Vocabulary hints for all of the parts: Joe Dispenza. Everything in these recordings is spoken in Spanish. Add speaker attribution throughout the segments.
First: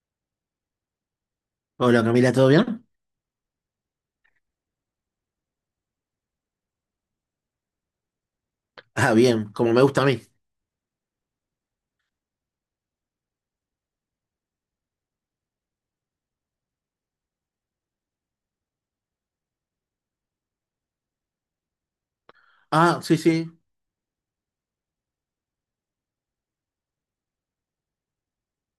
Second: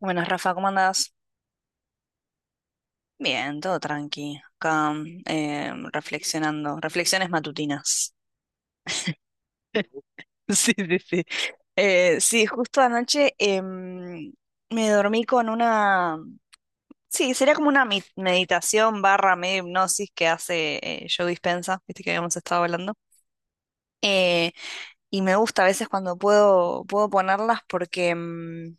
Speaker 1: Buenas, Rafa, ¿cómo andás?
Speaker 2: Hola Camila, ¿todo bien?
Speaker 1: Bien, todo tranqui. Acá reflexionando, reflexiones matutinas.
Speaker 2: Ah, bien, como me gusta a mí.
Speaker 1: Sí, sí, sí. Sí, justo anoche me dormí con una... Sí, sería como una meditación barra medio hipnosis que hace Joe Dispenza, viste que habíamos estado hablando.
Speaker 2: Ah, sí, sí,
Speaker 1: Eh, y me gusta a veces cuando puedo ponerlas porque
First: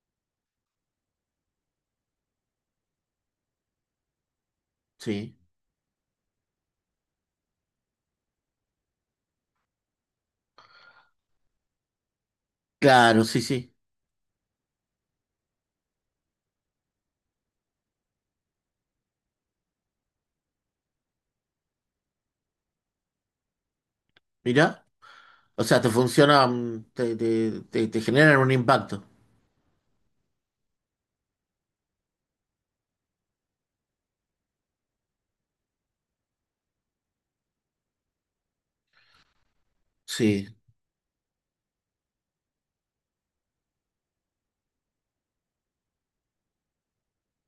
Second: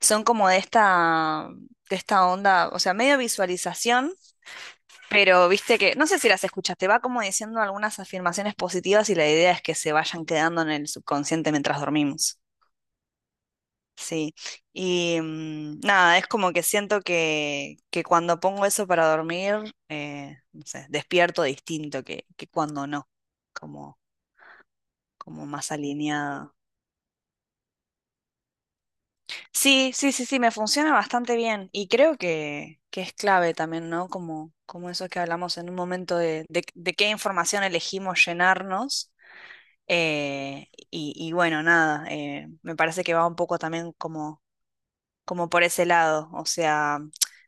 Speaker 1: son como de esta onda, o sea, medio visualización.
Speaker 2: sí.
Speaker 1: Pero viste que, no sé si las escuchaste, va como diciendo algunas afirmaciones positivas y la idea es que se vayan quedando en el subconsciente mientras dormimos.
Speaker 2: Claro, sí, sí.
Speaker 1: Sí. Y nada, es como que siento que cuando pongo eso para dormir, no sé, despierto distinto que cuando no, como,
Speaker 2: Mirá.
Speaker 1: como
Speaker 2: O
Speaker 1: más
Speaker 2: sea, te funciona,
Speaker 1: alineado.
Speaker 2: mm, te generan un impacto.
Speaker 1: Sí, sí, sí, sí, me funciona bastante bien y creo que es clave también, ¿no? Como, como eso que hablamos en un momento de qué información elegimos llenarnos.
Speaker 2: Sí,
Speaker 1: Y bueno, nada, me parece que va un poco también como, como por ese lado. O sea,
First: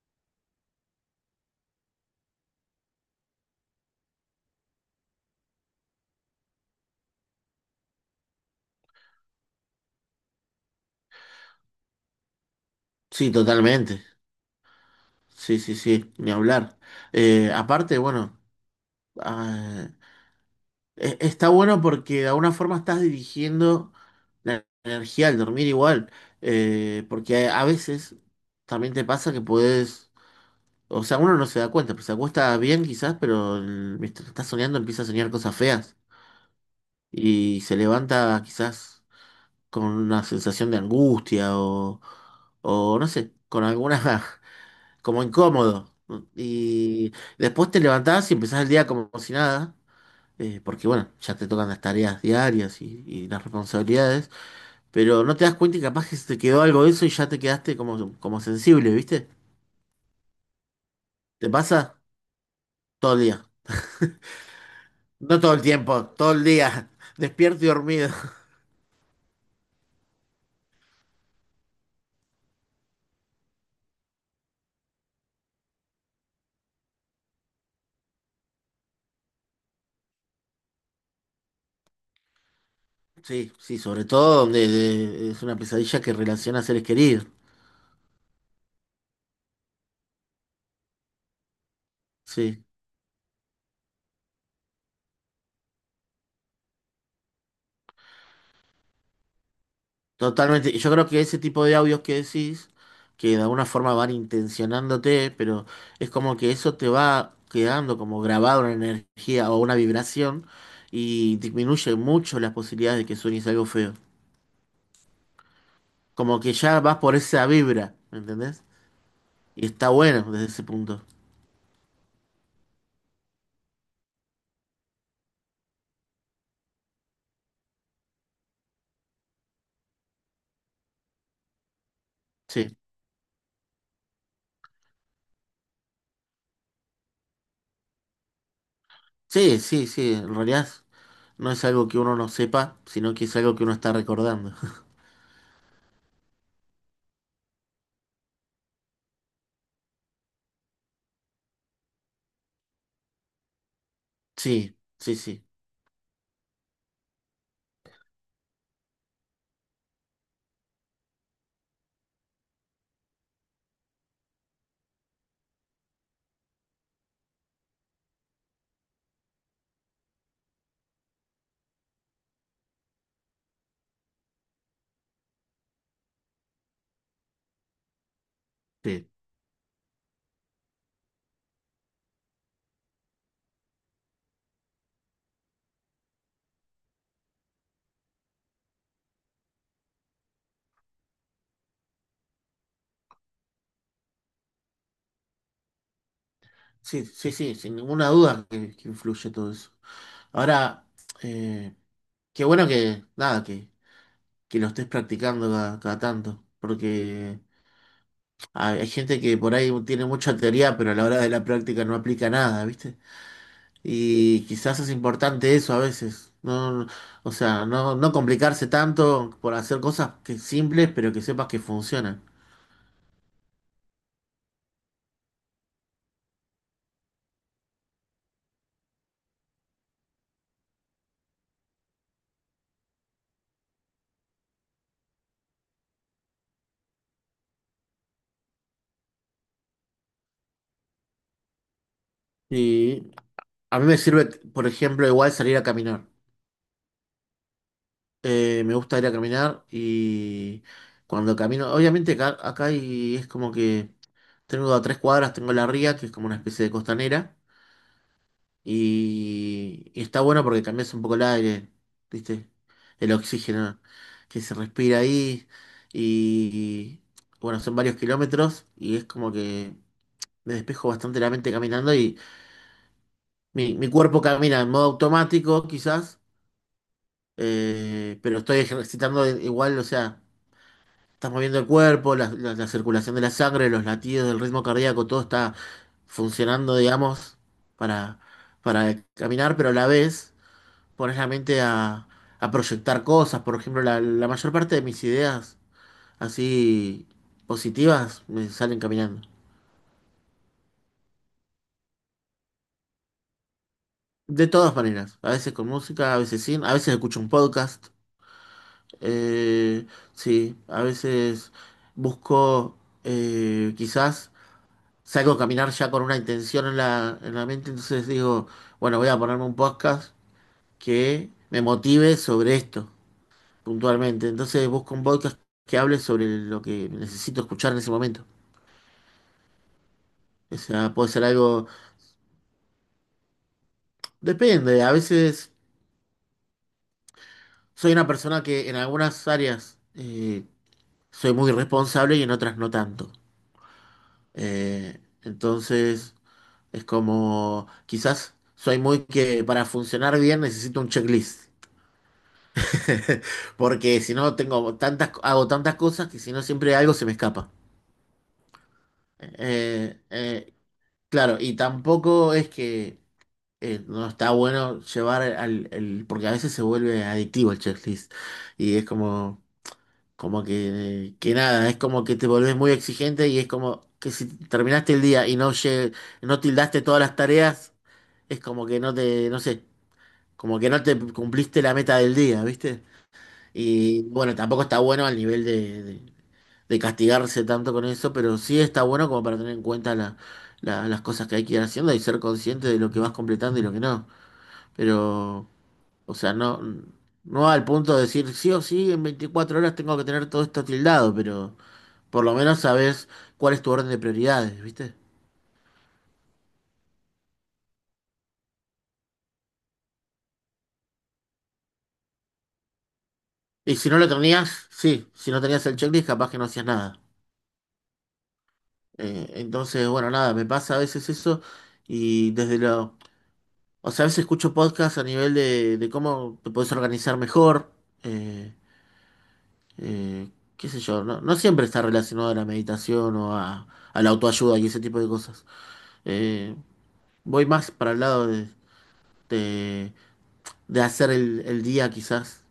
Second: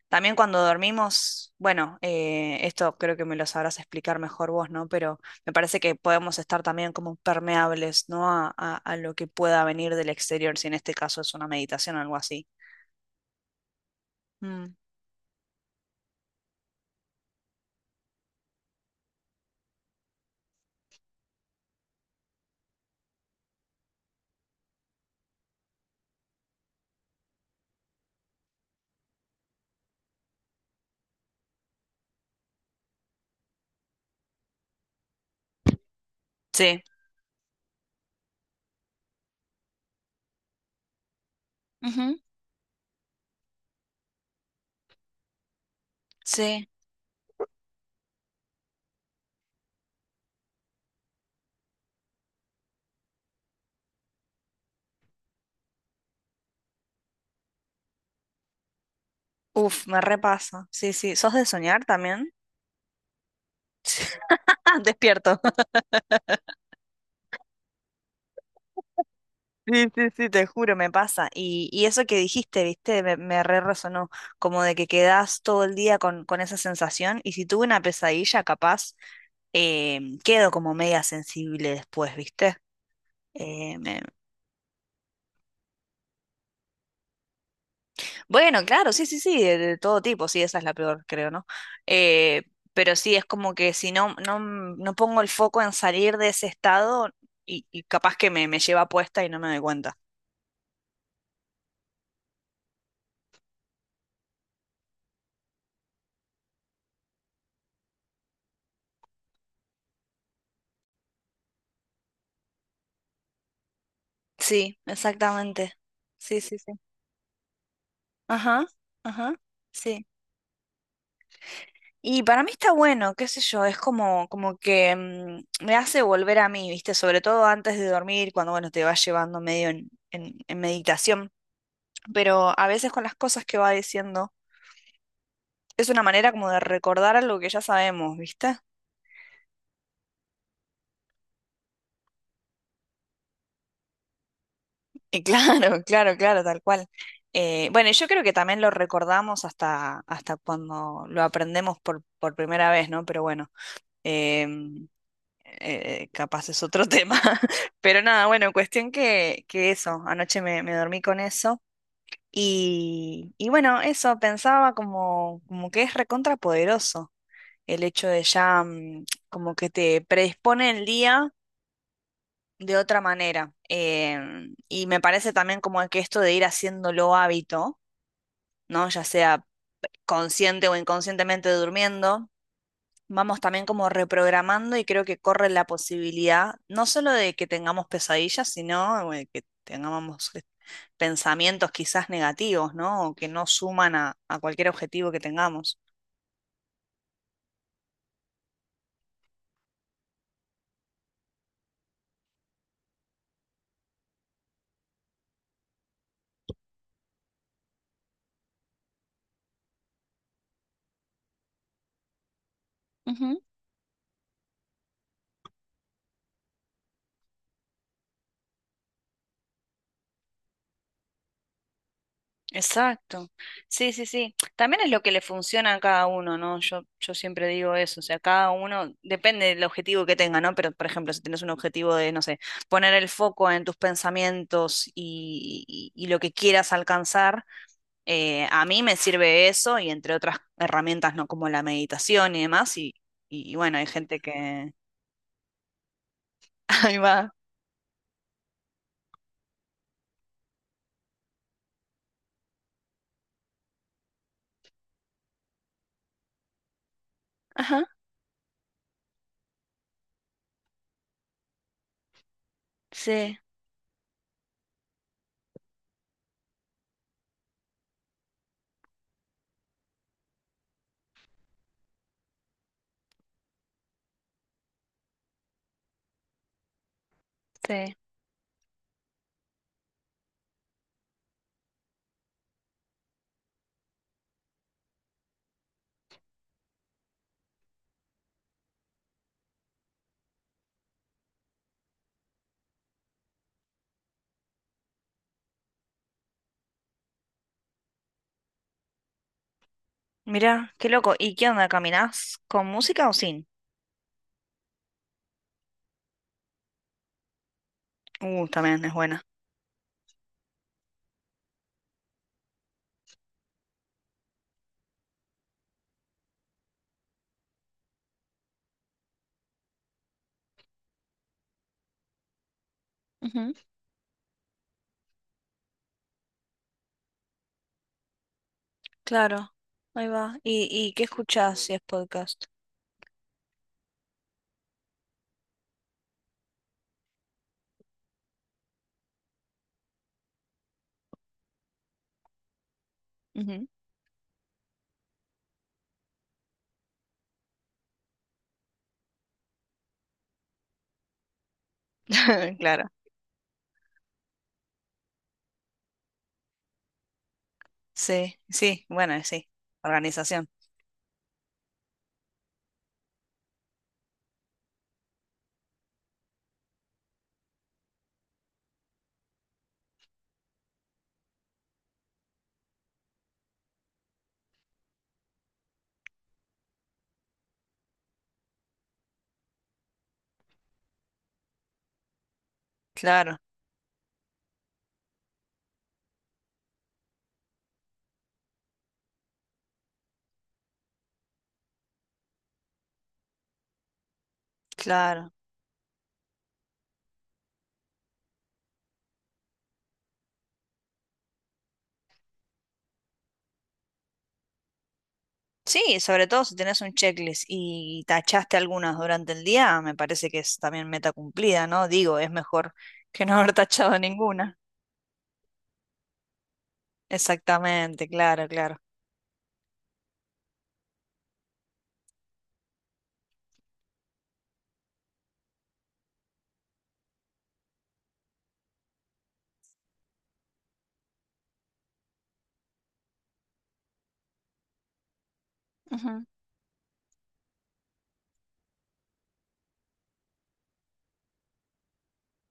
Speaker 1: también cuando dormimos, bueno, esto creo que me lo sabrás explicar mejor vos, ¿no? Pero me parece que podemos estar también como permeables, ¿no? A lo que pueda venir del exterior, si en este caso es una meditación o algo así.
Speaker 2: sí, totalmente.
Speaker 1: Mm.
Speaker 2: Sí, sí, sí, ni hablar. Aparte, bueno, ah, está bueno porque de alguna forma estás dirigiendo la energía al dormir igual. Porque a veces también te pasa que puedes. O sea, uno no se da cuenta, pues se acuesta bien quizás, pero mientras está soñando empieza a soñar cosas feas
Speaker 1: Sí.
Speaker 2: y se levanta quizás con una sensación de angustia
Speaker 1: Ujú.
Speaker 2: o no sé, con alguna, como incómodo.
Speaker 1: Sí.
Speaker 2: Y después te levantás y empezás el día como si nada, porque bueno, ya te tocan las tareas diarias y las responsabilidades, pero no te das cuenta y capaz que se te quedó algo de eso y ya te quedaste como, como sensible, ¿viste?
Speaker 1: Uf, me repasa. Sí, sí. ¿Sos de
Speaker 2: ¿Te
Speaker 1: soñar
Speaker 2: pasa
Speaker 1: también?
Speaker 2: todo el día?
Speaker 1: Ah, despierto.
Speaker 2: No todo el tiempo, todo el día, despierto y dormido.
Speaker 1: Sí, sí, sí, te juro, me pasa. Y eso que dijiste, viste, me re resonó, como de que quedás todo el día con esa sensación y si tuve una pesadilla, capaz, quedo como media sensible después, viste.
Speaker 2: Sí,
Speaker 1: Eh,
Speaker 2: sí,
Speaker 1: me-
Speaker 2: sobre todo donde es una pesadilla que relaciona a seres queridos.
Speaker 1: Bueno, claro, sí, sí, sí, de todo tipo, sí, esa es la peor, creo, ¿no? Eh,
Speaker 2: Sí,
Speaker 1: pero sí, es como que si no, no, no pongo el foco en salir de ese estado y capaz que me lleva puesta y no me doy cuenta.
Speaker 2: totalmente. Y yo creo que ese tipo de audios que decís, que de alguna forma van intencionándote, pero es como que eso te va quedando como grabado una energía o una vibración y disminuye mucho las posibilidades de que sueñes algo feo.
Speaker 1: Sí, exactamente. Sí,
Speaker 2: Como que
Speaker 1: sí, sí.
Speaker 2: ya vas por esa vibra, ¿me entendés?
Speaker 1: Ajá, ajá,
Speaker 2: Y está
Speaker 1: sí.
Speaker 2: bueno desde ese punto.
Speaker 1: Y para mí está bueno, qué sé yo, es como, como que me hace volver a mí, ¿viste? Sobre todo antes de dormir, cuando, bueno, te vas llevando medio en meditación. Pero a
Speaker 2: Sí,
Speaker 1: veces con las cosas que va diciendo, es una manera como de recordar algo que ya sabemos, ¿viste?
Speaker 2: sí, sí, sí, en realidad. No es algo que uno no sepa, sino que es algo que uno está recordando.
Speaker 1: Y claro, claro, claro, tal cual. Bueno, y yo creo que también lo recordamos hasta, hasta cuando lo aprendemos por primera vez, ¿no? Pero bueno.
Speaker 2: Sí,
Speaker 1: em,
Speaker 2: sí, sí,
Speaker 1: Capaz es otro tema. Pero nada, bueno, cuestión que eso, anoche me dormí con eso. Y bueno, eso, pensaba como, como que es recontrapoderoso el hecho de ya como que te predispone el día de otra manera. Y me parece también como que esto de ir haciéndolo hábito, ¿no? Ya
Speaker 2: sí.
Speaker 1: sea consciente o inconscientemente durmiendo. Vamos también como reprogramando y creo que corre la posibilidad no solo de que tengamos pesadillas, sino que tengamos pensamientos quizás negativos, ¿no? O que no suman a cualquier objetivo que tengamos.
Speaker 2: Sí, sí, sí, sin ninguna duda que influye todo eso. Ahora, eh, qué bueno que, nada, que lo estés practicando cada, cada tanto, porque hay gente que por ahí tiene mucha teoría, pero a la hora de la práctica no aplica nada, ¿viste?
Speaker 1: Ujú.
Speaker 2: Y quizás es importante eso a veces. No, o sea, no, no complicarse tanto por hacer cosas que simples, pero que sepas que funcionan.
Speaker 1: Exacto. Sí, sí, sí. También es lo que le funciona a cada uno, ¿no? Yo siempre digo eso, o sea, cada uno, depende del objetivo que tenga, ¿no? Pero, por ejemplo, si tienes un objetivo de, no sé, poner el foco en tus pensamientos y lo que quieras alcanzar. A mí me sirve eso y entre otras herramientas, ¿no? Como la meditación y demás.
Speaker 2: Sí,
Speaker 1: Y bueno,
Speaker 2: a
Speaker 1: hay
Speaker 2: mí me
Speaker 1: gente
Speaker 2: sirve, por
Speaker 1: que...
Speaker 2: ejemplo, igual salir a caminar.
Speaker 1: Ahí va.
Speaker 2: Me gusta ir a caminar y cuando camino, obviamente acá, acá y es como que tengo a 3 cuadras, tengo la ría, que es como una especie de costanera,
Speaker 1: Ajá,
Speaker 2: y está bueno porque cambias un poco el aire, ¿viste? El
Speaker 1: sí,
Speaker 2: oxígeno que se respira ahí y, bueno, son varios kilómetros y es como que me despejo bastante la mente caminando y mi cuerpo camina en modo automático quizás,
Speaker 1: sí.
Speaker 2: pero estoy ejercitando igual, o sea, estás moviendo el cuerpo, la circulación de la sangre, los latidos, el ritmo cardíaco, todo está funcionando, digamos, para, para caminar, pero a la vez pones la mente a proyectar cosas. Por ejemplo, la mayor parte de mis ideas así positivas me salen caminando.
Speaker 1: Mira, qué loco. ¿Y qué onda? ¿Caminás con música o sin?
Speaker 2: De todas maneras, a veces con música, a veces sin, a veces escucho un podcast.
Speaker 1: También es buena.
Speaker 2: Eh, sí, a veces busco, quizás salgo a caminar ya con una intención en en la mente, entonces digo, bueno, voy a ponerme un podcast que me motive sobre esto,
Speaker 1: Ujú,
Speaker 2: puntualmente. Entonces busco un podcast que hable sobre lo que necesito escuchar en ese momento.
Speaker 1: claro, ahí va.
Speaker 2: O
Speaker 1: ¿Y
Speaker 2: sea,
Speaker 1: ¿qué
Speaker 2: puede ser
Speaker 1: escuchás
Speaker 2: algo,
Speaker 1: si es podcast?
Speaker 2: depende, a veces soy una persona que en algunas áreas soy muy responsable y en otras no tanto.
Speaker 1: Ujú.
Speaker 2: Eh, entonces... Es como, quizás soy muy que para funcionar bien necesito un checklist.
Speaker 1: Claro.
Speaker 2: Porque si no tengo tantas, hago tantas cosas que si no siempre algo se me escapa.
Speaker 1: Sí, sí, bueno, sí.
Speaker 2: Eh,
Speaker 1: Organización.
Speaker 2: eh, claro, y tampoco es que no está bueno llevar al, porque a veces se vuelve adictivo el checklist. Y es como, como que nada, es como que te volvés muy exigente y es como que si terminaste el día y no, no tildaste todas las tareas, es como que no te, no sé. Como que no te cumpliste la meta del día, ¿viste?
Speaker 1: Claro,
Speaker 2: Y bueno, tampoco está bueno al nivel de, de castigarse tanto con eso, pero sí está bueno como para tener en cuenta las cosas que hay que ir haciendo y ser consciente de lo que vas completando y lo que no.
Speaker 1: claro.
Speaker 2: Pero, o sea, no, no al punto de decir sí o sí, en 24 horas tengo que tener todo esto tildado, pero por lo menos sabes cuál es tu orden de prioridades, ¿viste?
Speaker 1: Sí, sobre todo si tenés un checklist y tachaste algunas durante el día, me parece que es también meta cumplida, ¿no? Digo, es mejor que no haber
Speaker 2: Y si
Speaker 1: tachado
Speaker 2: no lo
Speaker 1: ninguna.
Speaker 2: tenías, sí, si no tenías el checklist, capaz que no hacías nada.
Speaker 1: Exactamente, claro, claro.
Speaker 2: Entonces, bueno, nada, me pasa a veces eso y o sea, a veces escucho podcasts a nivel de cómo te puedes organizar mejor, eh, eh, qué sé yo, no, no siempre está relacionado a la meditación o a la autoayuda y ese tipo de cosas.
Speaker 1: Ujú.
Speaker 2: Eh, voy más para el lado de, de hacer el día quizás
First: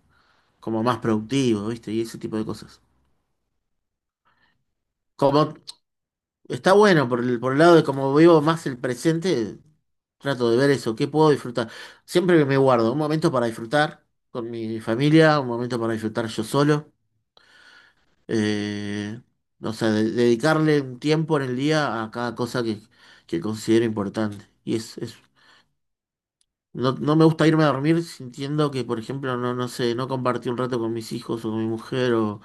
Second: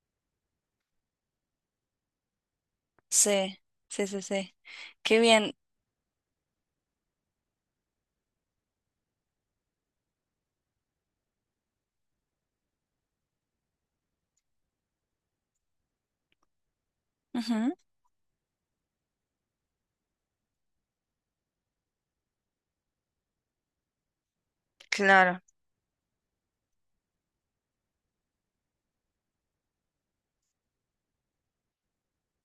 Speaker 2: como más productivo, ¿viste? Y ese tipo de cosas.
Speaker 1: Sí, sí, sí, sí. Qué
Speaker 2: Como
Speaker 1: bien.
Speaker 2: está bueno por por el lado de como vivo más el presente, trato de ver eso, qué puedo disfrutar. Siempre que me guardo un momento para disfrutar con mi familia, un momento para disfrutar yo solo.
Speaker 1: Ujú.
Speaker 2: Eh, o sea, dedicarle un tiempo en el día a cada cosa que considero importante. Y
Speaker 1: Claro.
Speaker 2: no, no me gusta irme a dormir sintiendo que, por ejemplo, no, no sé, no compartí un rato con mis hijos o con mi mujer o,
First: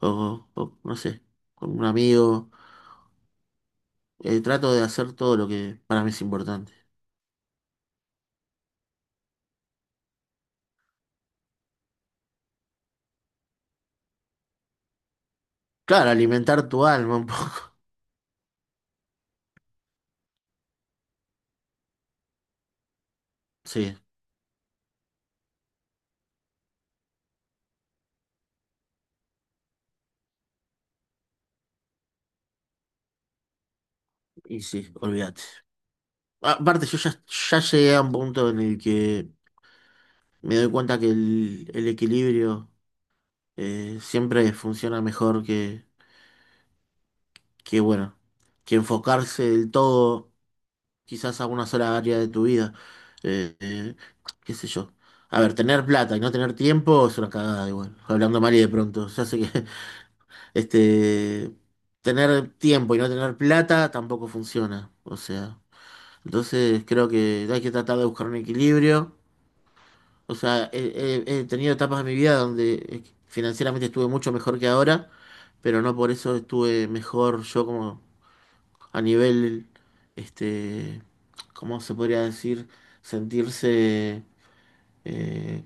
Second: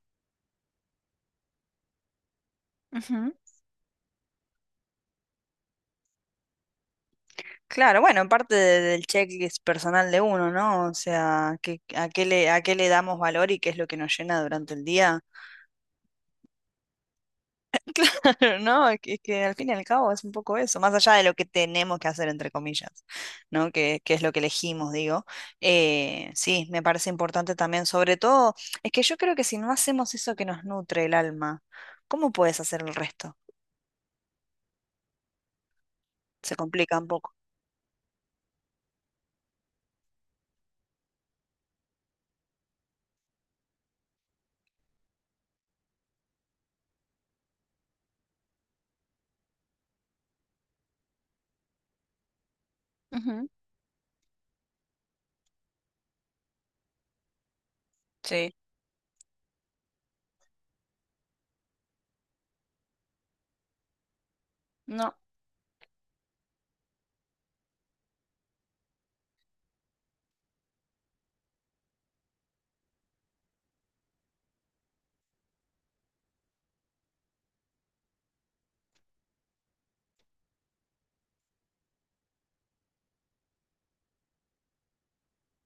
Speaker 2: o, no sé, con un amigo.
Speaker 1: Ujú.
Speaker 2: Trato de hacer todo lo que para mí es importante.
Speaker 1: Claro, bueno, parte del checklist personal de uno, ¿no? O sea, que, a qué le damos valor y qué es lo que nos llena durante el día.
Speaker 2: Claro, alimentar tu alma un poco.
Speaker 1: Pero no, es que al fin y al cabo es un poco eso, más allá de lo que tenemos que hacer, entre comillas, ¿no?
Speaker 2: Sí,
Speaker 1: Que es lo que elegimos, digo. Sí, me parece importante también, sobre todo, es que yo creo que si no hacemos eso que nos nutre el alma, ¿cómo puedes hacer el resto?
Speaker 2: y sí, olvídate.
Speaker 1: Se
Speaker 2: Aparte,
Speaker 1: complica un poco.
Speaker 2: ya llegué a un punto en el que me doy cuenta que el equilibrio, siempre funciona mejor que, bueno, que enfocarse del todo quizás a una sola área de tu vida.
Speaker 1: Ujú.
Speaker 2: Eh, eh, qué sé yo. A ver, tener plata y no tener tiempo es una cagada igual. Hablando
Speaker 1: Sí,
Speaker 2: mal y de pronto. Ya sé que este, tener tiempo y no tener plata tampoco funciona.
Speaker 1: no.
Speaker 2: O sea. Entonces creo que hay que tratar de buscar un equilibrio. O sea, he tenido etapas de mi vida donde financieramente estuve mucho mejor que ahora, pero no por eso estuve mejor yo como a nivel, este, ¿cómo se podría decir? Sentirse, eh,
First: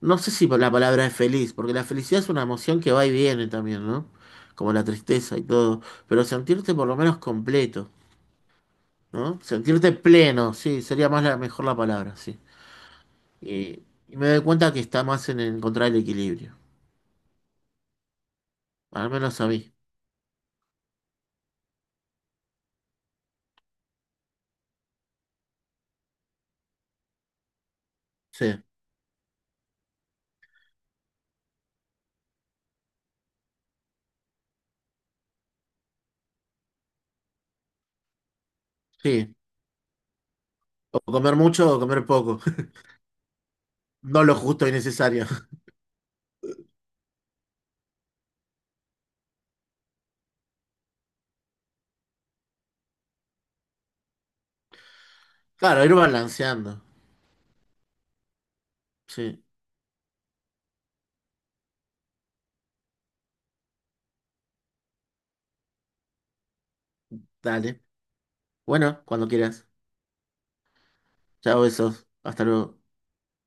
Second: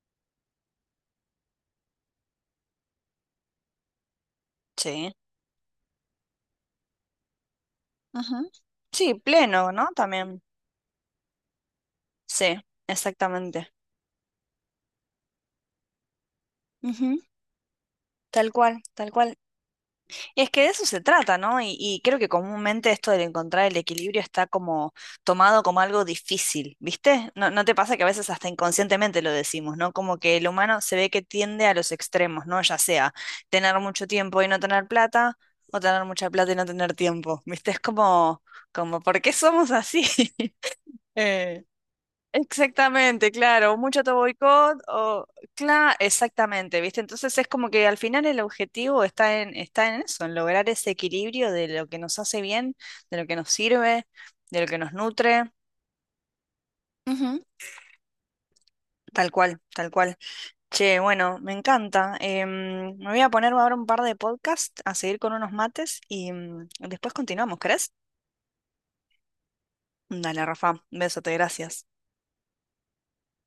Speaker 2: no sé si la palabra es feliz, porque la felicidad es una emoción que va y viene también, ¿no? Como la
Speaker 1: Sí.
Speaker 2: tristeza y todo, pero sentirte por lo menos completo,
Speaker 1: Ujú. Sí,
Speaker 2: ¿no?
Speaker 1: pleno, ¿no?
Speaker 2: Sentirte
Speaker 1: También.
Speaker 2: pleno, sí, sería más la, mejor la palabra, sí.
Speaker 1: Sí, exactamente.
Speaker 2: Y me doy cuenta que está más en encontrar el equilibrio.
Speaker 1: Ujú. Tal cual,
Speaker 2: Al
Speaker 1: tal cual.
Speaker 2: menos a mí.
Speaker 1: Es que de eso se trata, ¿no? Y creo que comúnmente esto del encontrar el equilibrio está como tomado como algo difícil, ¿viste? ¿No, no te pasa que a veces
Speaker 2: Sí,
Speaker 1: hasta inconscientemente lo decimos, ¿no? Como que el humano se ve que tiende a los extremos, ¿no? Ya sea tener mucho tiempo y no tener plata, o tener mucha plata y no tener tiempo, ¿viste? Es como, como, ¿por qué
Speaker 2: sí.
Speaker 1: somos así?
Speaker 2: O comer
Speaker 1: Eh,
Speaker 2: mucho o comer poco.
Speaker 1: Exactamente, claro, mucho
Speaker 2: No lo justo y
Speaker 1: autoboicot o
Speaker 2: necesario.
Speaker 1: claro, exactamente, ¿viste? Entonces es como que al final el objetivo está en eso, en lograr ese equilibrio de lo que nos hace bien, de lo que nos sirve, de lo que nos nutre.
Speaker 2: Claro, ir balanceando.
Speaker 1: Ujú. Tal
Speaker 2: Sí,
Speaker 1: cual, tal cual. Che, bueno, me encanta. Me voy a poner ahora un par de podcasts a seguir con unos mates y después continuamos,
Speaker 2: dale.
Speaker 1: ¿crees?
Speaker 2: Bueno, cuando quieras.
Speaker 1: Dale, Rafa, besote,
Speaker 2: Chao,
Speaker 1: gracias.
Speaker 2: besos. Hasta luego.